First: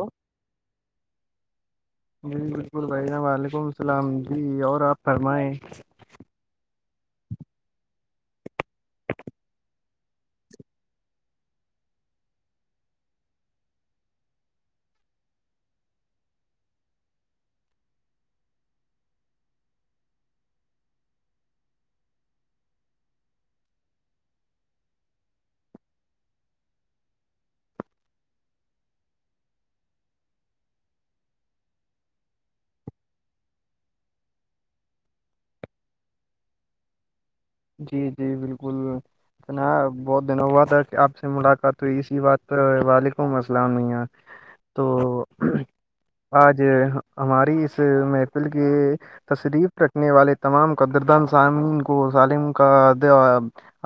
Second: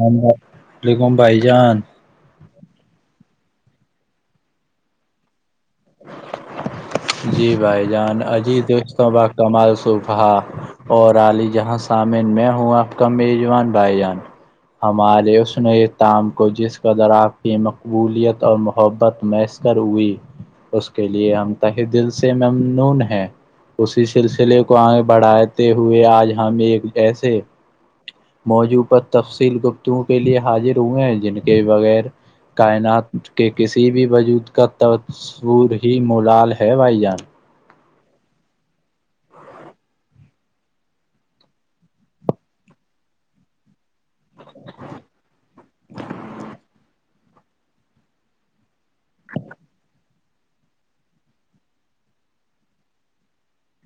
ہم لیکم بھائی جان جی بالکل بھین وعلیکم اللام جی اور آپ فرمائ جی بھائی جان اجی دست با کمال صوفا اور علی جہاں سامن میں ہوں آپ کا میزوان بھائی جان ہمارے اس نئے تام کو جس کا ذرا کی مقبولیت اور محبت میں کروی اس کے لیے ہم تہ دل سے ممنون ہیں اسی سلسلے کو آگے بڑھاتے ہوئے آج ہم ایک جسے موجوع پر تفصیل گپتوں کے لیے حاضر ہوئے ہیں جن کے بغیر کائنات کے کسی بھی وجود کا تصور ہی مولال ہے بھائی جان جی جی بالکل انا بہت دنوں ہوا تھا آپ سے ملاقات ہوئی اسی بات پر وعلیکم السلامں تو آج ہماری اس محفل کی تشریف رکھنے والے تمام قدردان سامین کو سالم کا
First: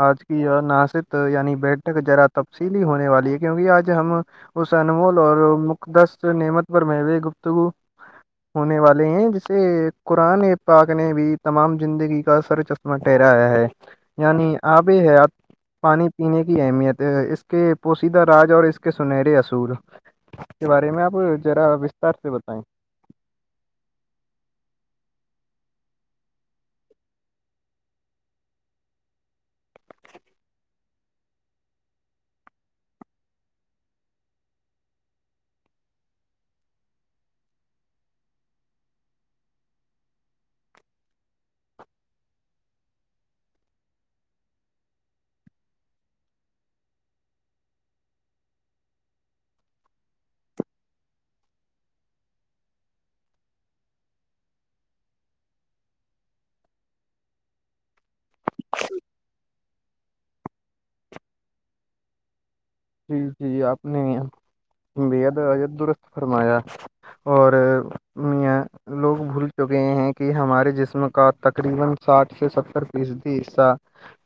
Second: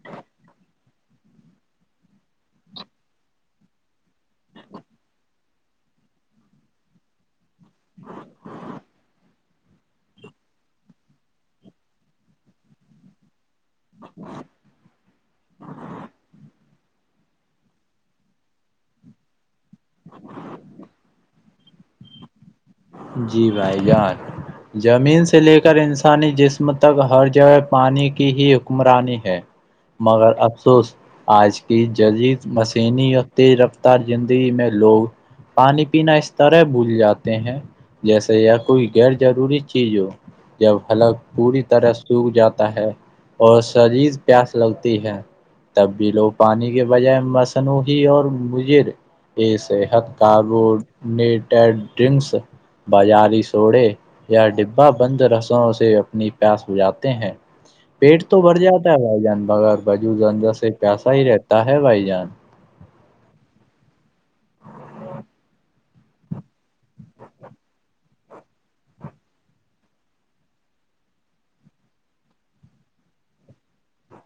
آج کی ناست یعنی بیٹھک ذرا تبصیلی ہونے والی ہے کیونکہ آج ہم اس انمول اور مقدس نعمت پر م گپت تو وہ ہونے والے ہیں جیسے قرآن پاک نے بھی تمام زندگی کا سر چشمہ ٹھہرایا ہے یعنی آبے ہے پانی پینے کی اہمیت ہے اس کے پوشیدہ راج اور اس کے سنہرے اصول کے بارے میں آپ ذرا وستار سے بتائیں جی بھائی زمین سے لے کر انسانی جسم تک ہر جگہ پانی کی ہی حکمرانی ہے مگر افسوس آج کی جدید مسینی اور تیز رفتار زندگی میں لوگ پانی پینا اس طرح بھول جاتے ہیں جیسے یا کوئی غیر جضروری چیز ہو جب حلق پوری طرح سوکھ جاتا ہے اور شریز پیاس لگتی ہے تب بھی لو پانی کے بجائے مصنوعی اور مجر کے صحت کاربونیٹیڈ ڈرنکس بازاری سوڑے یا ڈبہ بند رسوں سے اپنی پیاس سجاتے ہیں پیٹ تو بھر جاتا ہے بھائی جان بیر بجو زنج سے پیسا ہی رہتا ہے بھائی جان جی جی آپ نے بد عت درست فرمایا اور لوگ بھول چکے ہیں کہ ہمارے جسم کا تقریبا ساٹھ سے ستر فیصدی حصہ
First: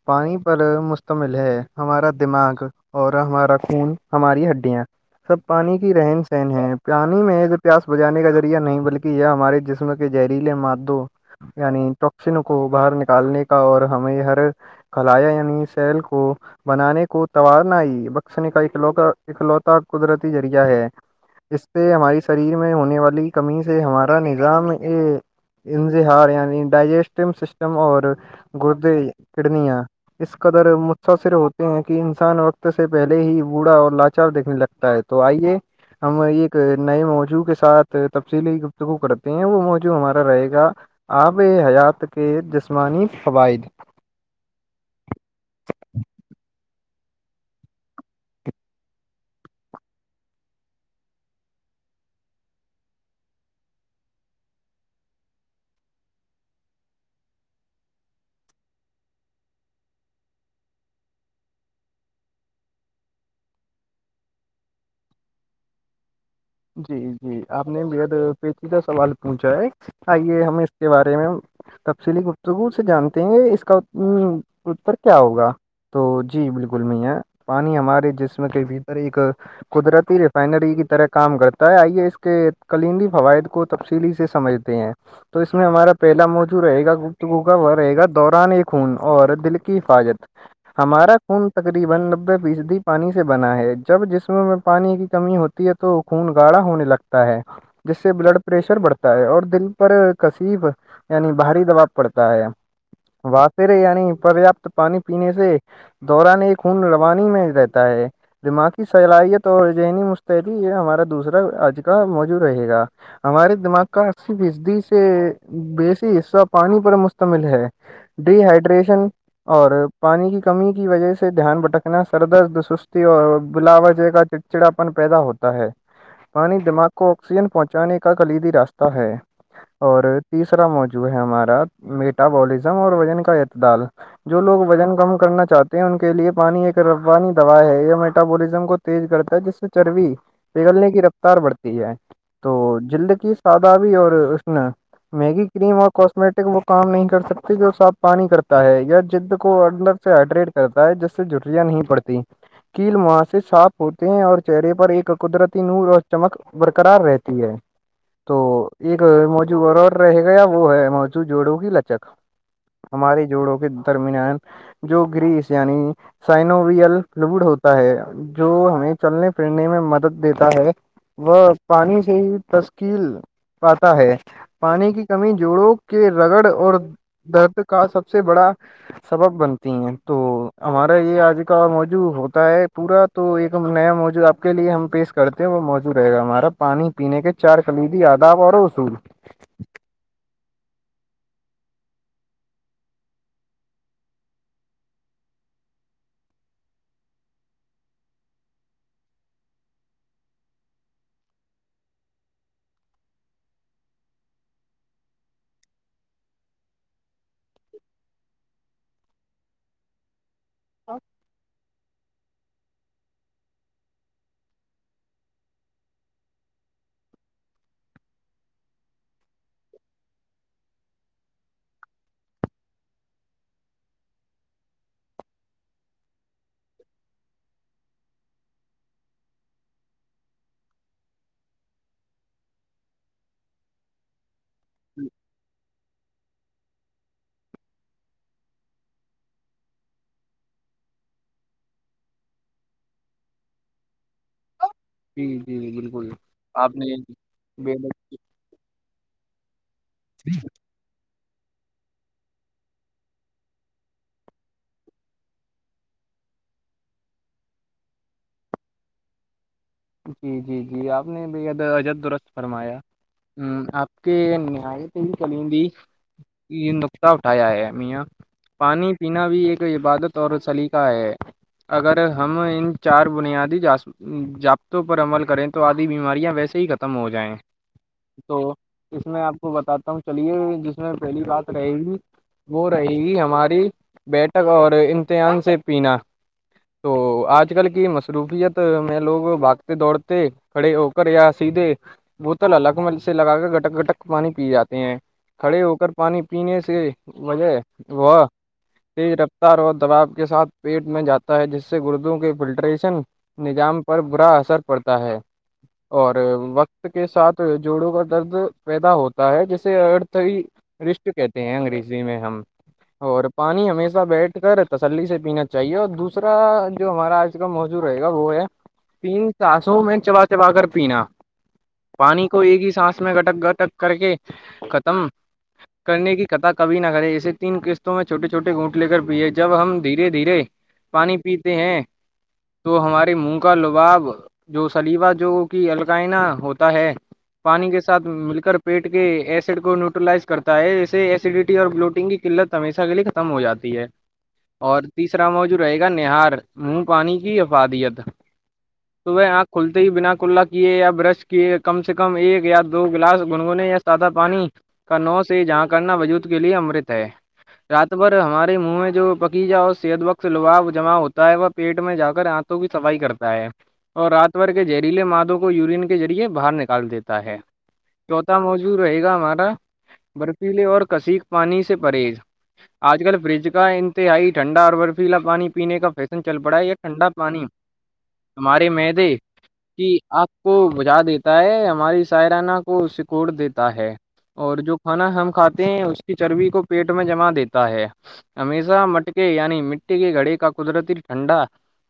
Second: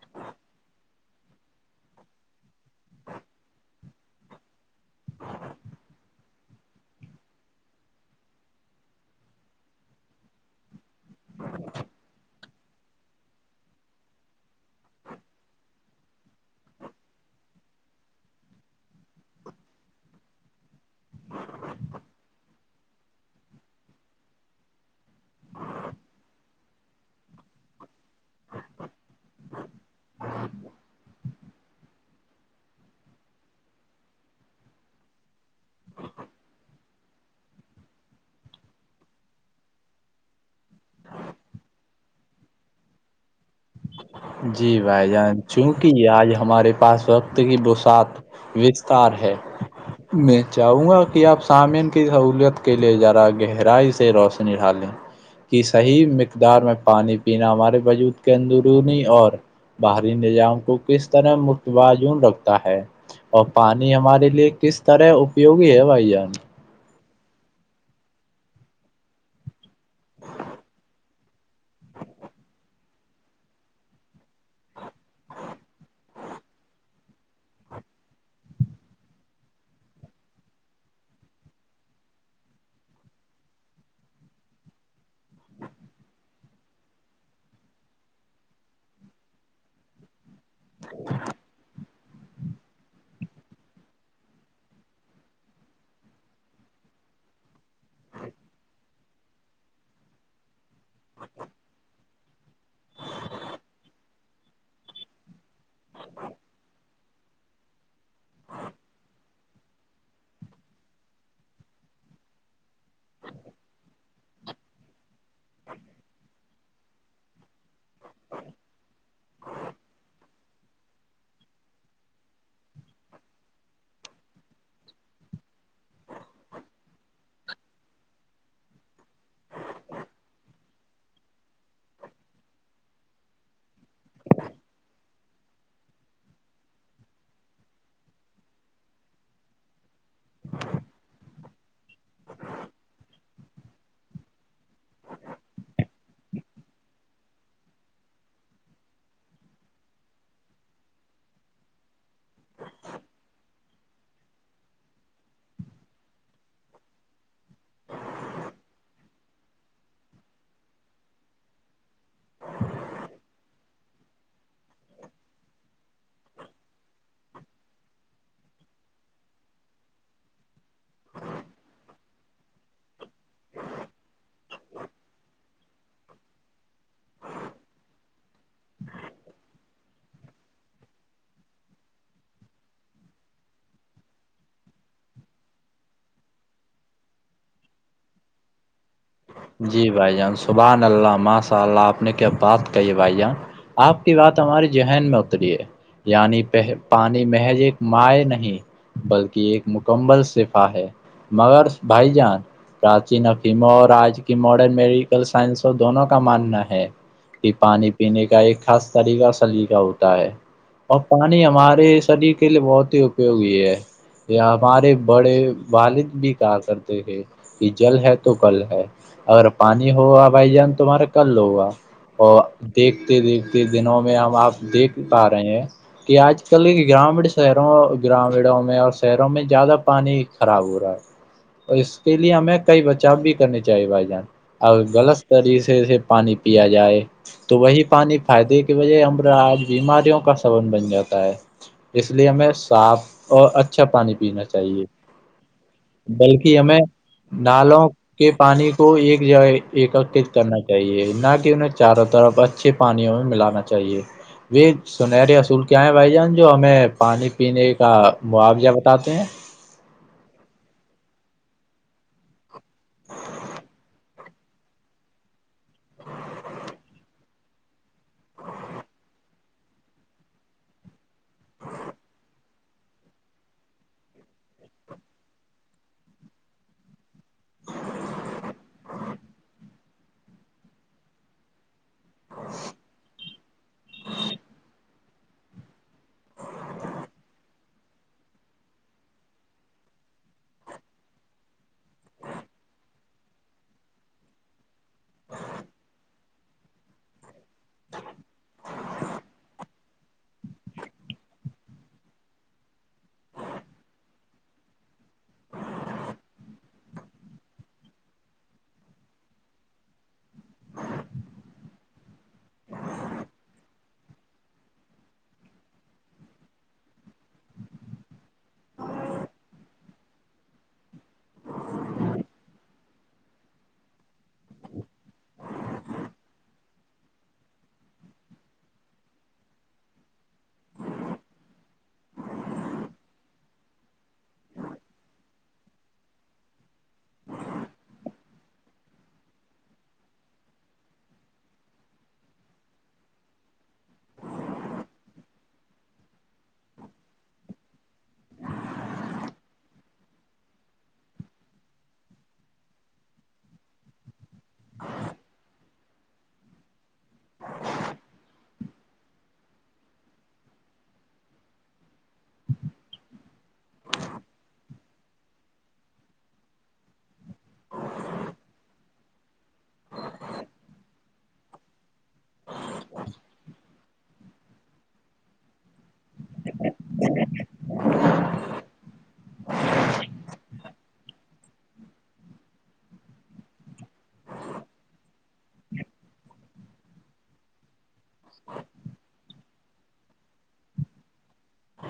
پانی پر مشتمل ہے ہمارا دماغ اور ہمارا خون ہماری ہڈیاں سب پانی کی رہن سہن ہے پانی میں پیاس بجانے کا ذریعہ نہیں بلکہ یہ ہمارے جسم زہریلے مادوں یعنی ٹوکسنو کو باہر نکالنے کا اور ہمیں ہر کلایا یعنی سیل کو بنانے کو توارنا آئی اکلوتا قدرتی ذریعہ ہے اس سے ہماری شریر میں میں ہونے والی کمی سے ہمارا نظام اے انظہار یعنی ڈائجیسٹو سسٹم اور گردے کڈنیاں اس قدر متاثر ہوتے ہیں کہ انسان وقت سے پہلے ہی بوڑھا اور لاچار دیکھنے لگتا ہے تو آئیے ہم ایک نئے موضوع کے ساتھ تفصیلی گفتگو کرتے ہیں وہ موضوع ہمارا رہے گا آب حیات کے جسمانی فوائد جی بھائی جان چونکہ آج ہمارے پاس وقت کی بسات وکستار ہے میں چاہوں گا کہ آپ سامین کی سہولت کے لیے جا رہا گہرائی سے روشنی ڈھالیں کی صحیح مقدار میں پانی پینا ہمارے وجود کے اندرونی اور باہری نظام کو کس طرح متوازن رکھتا ہے اور پانی ہمارے لیے کس طرح اپیوگی ہے بھائی جان جی جی آپ نے بےحد پیچیدہ سوال پوچھا ہے آئیے ہم اس کے بارے میں تفصیلی گفتگو سے جانتے ہیں اس کا اتر کیا ہوگا تو جی بالکل نہیں ہے پانی ہمارے جسم کے بھیتر ایک قدرتی ریفائنری کی طرح کام کرتا ہے آئیے اس کے کلندی فوائد کو تفصیلی سے سمجھتے ہیں تو اس میں ہمارا پہلا موضو رہے گا گپتگو کا وہ رہے گا دوران ایک خون اور دل کی حفاظت ہمارا خون تقریبا نبے فیصدی پانی سے بنا ہے جب جسم میں پانی کی کمی ہوتی ہے تو خون گاڑھا ہونے لگتا ہے جس سے بلڈ پریشر بڑھتا تا ہے اور دل پر کصف یعنی بھری دباؤ پڑتا ہے واطرے یعنی پریاپت پانی پینے سے دوران ایک خون روانی میں رہتا ہے دماغی صلاحیت اور ذہنی مست یہ ہمارا دوسرا آج کا موج رہے گا ہمارے دماغ کا اسی فیصدی سے بیسی حصہ پانی پر مشتمل ہے ڈی ہائیڈریشن اور پانی کی کمی کی وجہ سے دھیان بھٹکنا سردرد سستی اور بلا وجہ کا چ چچڑا پن پیدا ہوتا ہے پانی دماغ کو آکسیجن پہنچانے کا قریبی راستہ ہے اور تیسرا موضوع ہے ہمارا میٹابولزم اور وزن کا اعتدال جو لوگ وزن کم کرنا چاہتے ہیں ان کے لیے پانی ایک رفوانی دوا ہے میٹابولزم کو تیز کرتا ہے جس سے چربی پگھلنے کی رفتار بڑھتی ہے تو جلد کی سادابی اور اس نے میگی کریم اور کاسمیٹک وہ کام نہیں کر سکتی جو صاف پانی کرتا ہے یا جد کو اندر سے ہائڈریٹ کرتا ہے جس سے جھریاں نہیں پڑتی کیل وہاں سے صاف ہوتے ہیں اور چہرے پر ایک قدرتی نور اور چمک برقرار رہتی ہے تو ایک موجو اور رہے گا یا وہ ہے موجو جوڑو گی لچک ہماری جوڑوں کے درمیینان جو گریس یعنی سائنوویل لڈ ہوتا ہے جو ہمیں چلنے پھرنے میں مدد دیتا ہے وہ پانی سے ہی تشکیل پاتا ہے پانی کی کمی جوڑوں کے رگڑ اور درد کا سب سے بڑا سبب بنتا تو ہمارا یہ آج کا موضوع ہوتا ہے پورا تو ایک نیا موضو آپ کے لیے ہم پیش کرتے ہیں وہ موجود رہے گا ہمارا پانی پینے کے چار کلیدی آداب اور اصول جی بھائی جان صبح اللہ ماشاء اللہ آپ نے کیا بات کہی ہے بھائی جان آپ کی بات ہماری ذہن میں اتری ہے یعنی پانی محج ایک مائ نہیں بلکہ ایک مکمل صفا ہے مگر بھائی جان پراچیین افیموں اور آج کی ماڈرن میڈیکل سائنسوں دونوں کا ماننا ہے کہ پانی پینے کا ایک خاص طریقہ سلیقہ ہوتا ہے اور پانی ہمارے صدی کے لیے بہتر ہوئی ہے یہ ہمارے بڑے والد بھی کہا کرتے تھے کہ جل ہے تو کل ہے اگر پانی ہو گا بھائی جان تمہارے کر لو دیکھتے دیکھتے دنوں میں ہم اپ دیکھ پا رہے ہیں کہ اج کل میں زیادہ پانی خراب ہو رہا ہے اس کے لیے ہمیں کئی بچاب بھی کرنے چلو بھائی جان اور غلطی سے اسے پانی پیا جائے تو وہی پانی فائدے کی وجہ ہم اج بیماریوں کا سبب بن جاتا ہے اس لیے ہمیں صاف اچھا پانی پینا چاہیے جی جی بالکل بلکہ اپ ہمیں نے نالوں کے پانی کو ایک جائے ایک کرنا ہے نا کہ انہیں چاروں طرف اچھی پانی ہمیں پلانا چاہیے سنہری اصول کیا ہیں بھائی جان جو ہمیں پانی پینے کا معاویہ بتاتے ہیں یہ اپ نے بھائی جان درست فرمایا اپ کے نہایت ہی یہ نقطہ اٹھایا ہے میاں پانی پینا بھی ایک عبادت اور سلیقہ ہے اگر ہم ان چار بنیادی تو پر عمل کریں تو ادھی بیماریاں ویسے ہی ختم ہو جائیں تو اس میں آپ کو بتاتا ہوں چلیے جس میں پہلی بات رہے گی وہ رہے گی ہماری بیٹھک اور امتحان سے پینا تو اج کل کی مصروفیت میں لوگ بات دوڑتے کھڑے ہو کر یا سیدھے بوتل ہلکا میں لگا کر گٹک گٹک پانی پی جاتے ہیں کھڑے ہو کر پانی پینے سے اس وجہ [inaudible] دباؤ کے ساتھ پیٹ میں جاتا ہے جس سے گردوں کے پلٹریشن نظام پر برا اثر پڑتا ہے اور وقت کے ساتھ جوڑوں کا درد پیدا ہوتا ہے جسے رشٹ تو کہتے ہیں انگریزی میں ہم اور پانی ہمیشہ بیٹھ کر تسلی سے پینا چاہیے اور دوسرا جو ہمارا موزوں رہے گا وہ ہے تین سانسوں میں چبا چبا کر پینا پانی کو ایک ہی سانس میں گٹک گٹک کر کے ختم کرنے کی قطع کبھی نہ کرے اسے تین قسطوں میں چھوٹے چھوٹے گونٹ لے کر پیے جب ہم دھیرے دھیرے پانی پیتے ہیں تو ہمارے منہ کا لباب جو سلیوا جو ہوتا ہے پانی کے ساتھ مل کر پیٹ کے ایسٹ کو نیوٹرلائز کرتا ہے اسے ایسیڈٹی اور بلوٹنگ کی قلت ہمیشہ کے لیے ختم ہو جاتی ہے اور تیسرا موضوع رہے گا نہار منہ پانی کی افادیت تو بھئی اپ کون سے ہی بنا کلہ کی ہے یا برش کی ہے کم سے کم ایک یا دو گلاس گنگونے یا سادہ پانی کا نوش جہاں کرنا وجود کے لیے امرت ہے رات بھر ہمارے منہ میں جو بقیہ ہو صحت وقت لوا جمع ہوتا ہے وہ پیٹ میں جا کر تو بھی تباہی کرتا ہے اور رات بھر کے جہریلے مادو کو یورین کے ذریعے باہر نکال دیتا ہے چوتھا موجود رہے گا ہمارا برفی لے اور کسیک پانی سے پرہیز اج کل فرج کا انتہائی ٹھنڈا ارور فل پانی پینے کا چل پڑا ہے یہ کنڈا پانی تمہاری معدے کہ اپ کو بجھا دیتا ہے ہماری سائرہ کو سکور دیتا ہے اور جو کھانا ہم کھاتے ہیں اس کی چربی کو پیٹ میں جمع دیتا ہے ہمیشہ مٹکے یعنی مٹی کے گھڑی کا قدرتی ٹھنڈا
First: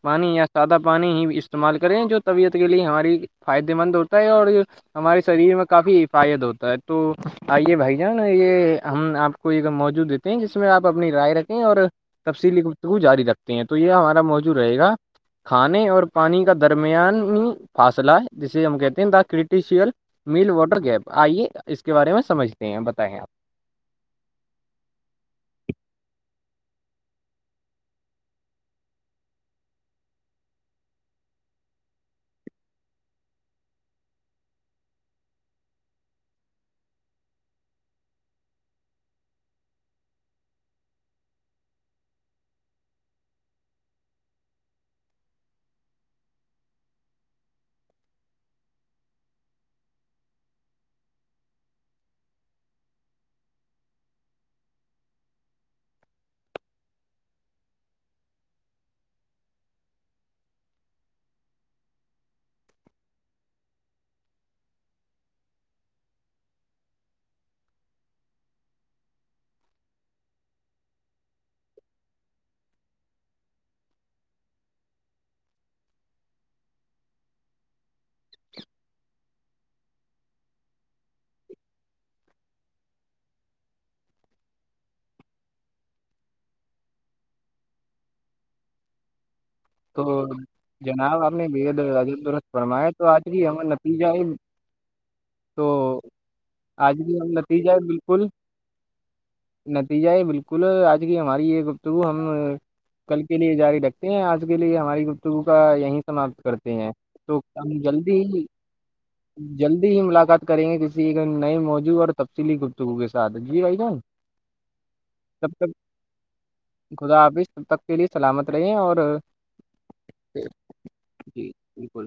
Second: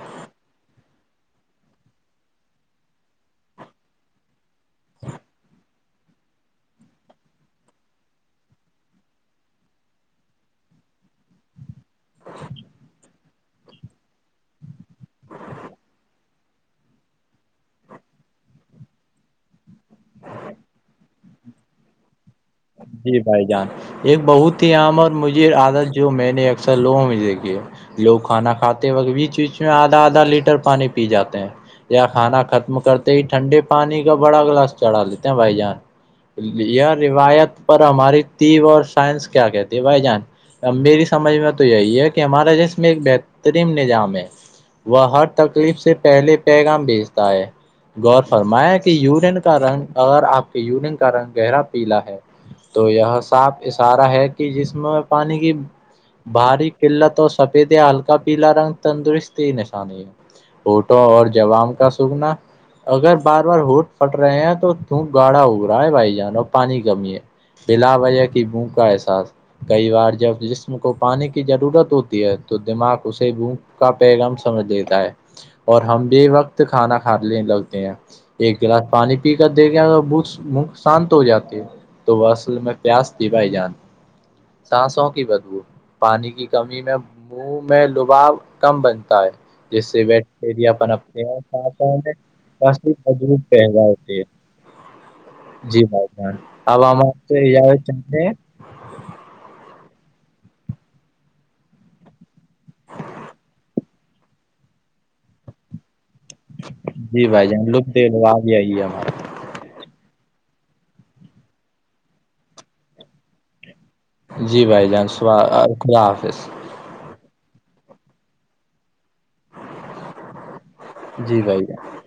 پانی یا سادہ پانی ہی استعمال کریں جو طبیعت کے لیے ہماری فائدے مند ہوتا ہے اور ہمارے شریر میں کافی فائدہ ہوتا ہے تو آئیے بھائی جان یہ ہم آپ کوئیم موجود دیتے ہیں جس میں آ اپنی رائے رکھیں اور تفصیلی جاری رکھتے ہیں تو یہ ہمارا موجو رہے گا کھانے اور پانی کا درمیانی فاصلہ جسے ہم کہتے ہیں دا کرٹیشیل میل واٹر گیپ آئیے اس کے بارے میں سمجھ جی بھائی جان ایک بہت ہی عام اور مجھے عادت جو میں نے اکثر لوگوں میں سے کی لوگ کھانا کھاتے وقت بیچ بیچ میں آدھا آدھا لیٹر پانی پی جاتے ہیں یا کھانا ختم کرتے ہی ٹھنڈے پانی کا بڑا گلاس چڑھا لیتے ہیں بھائی جان روایت پر ہماری تی اور سائنس کیا کہتی ہے بھائی جان میری سمجھ میں تو یہی ہے کہ ہمارا جس میں ایک بہترین نظام ہے وہ ہر تکلیف سے پہلے پیغام بھیجتا ہے غور فرمایا کہ یورین کا رنگ اگر آپ کے یورین کا رنگ گہرا پیلا ہے تو یہ صاپ اشارہ ہے کہ جس میں میں پانی کی بھاری قلت اور سفید یا ہلکا پیلا رنگ تندرست ہی نشانی ہے فوٹو اور جوام کا سکنا اگر بار بار ہوٹ پھٹ رہے ہیں تو دوک گاڑھا ہوگ رہا ہے بھائی جانو پانی کی کمی ہے بلا بھیا کی بون کا احساس کئی بار جب جسم کو پانی کی ضرورت ہوتی ہے تو دماغ اسے کا پیغام سمجھ دیتا ہے اور ہم بھی وقت کھانا کھا لیں لگتے ہیں ایک گلاس پانی پی کر دیکھے ب م شانت ہو جاتی ہے تو وہ اصل میں پیاس تھی بھائی جان سانسوں کی بدبو پانی کی کمی میں منہ میں لباؤ کم بنتا ہے جس سے تو ویکٹیریا پنپتے جناب آپ نے بےحد ہیںا میں عجب درست و فرمایا تو آج ادروپ کی ہم پیدا نتیجہ ہوتے ہے [inaudible] تو جی بھائی ب آب آج ہم آ کی تو ار نتیجہ چاہے بالکل نتیجہ ہے بالکل آج کی ہماری یہ گفتگو ہم کل کے لیے جاری رکھتے ہیں آج کے لیے ہماری گفتگو کا یہیں سمات کرتے ہیں جی تو بھائی جان کم لطف جلدی دلوا ہی بھی آئیے ہمارا جلدی ہی ملاقات کریں گے کسی ایک نئے موضوع اور تفصیلی گفتگو کے ساتھ جی بھائی جان جی بھائی جان صبح تب تک خدا حافظ خدا آپ اس تب تک کے لیے سلامت رہے اور جی جی بھائی بالکل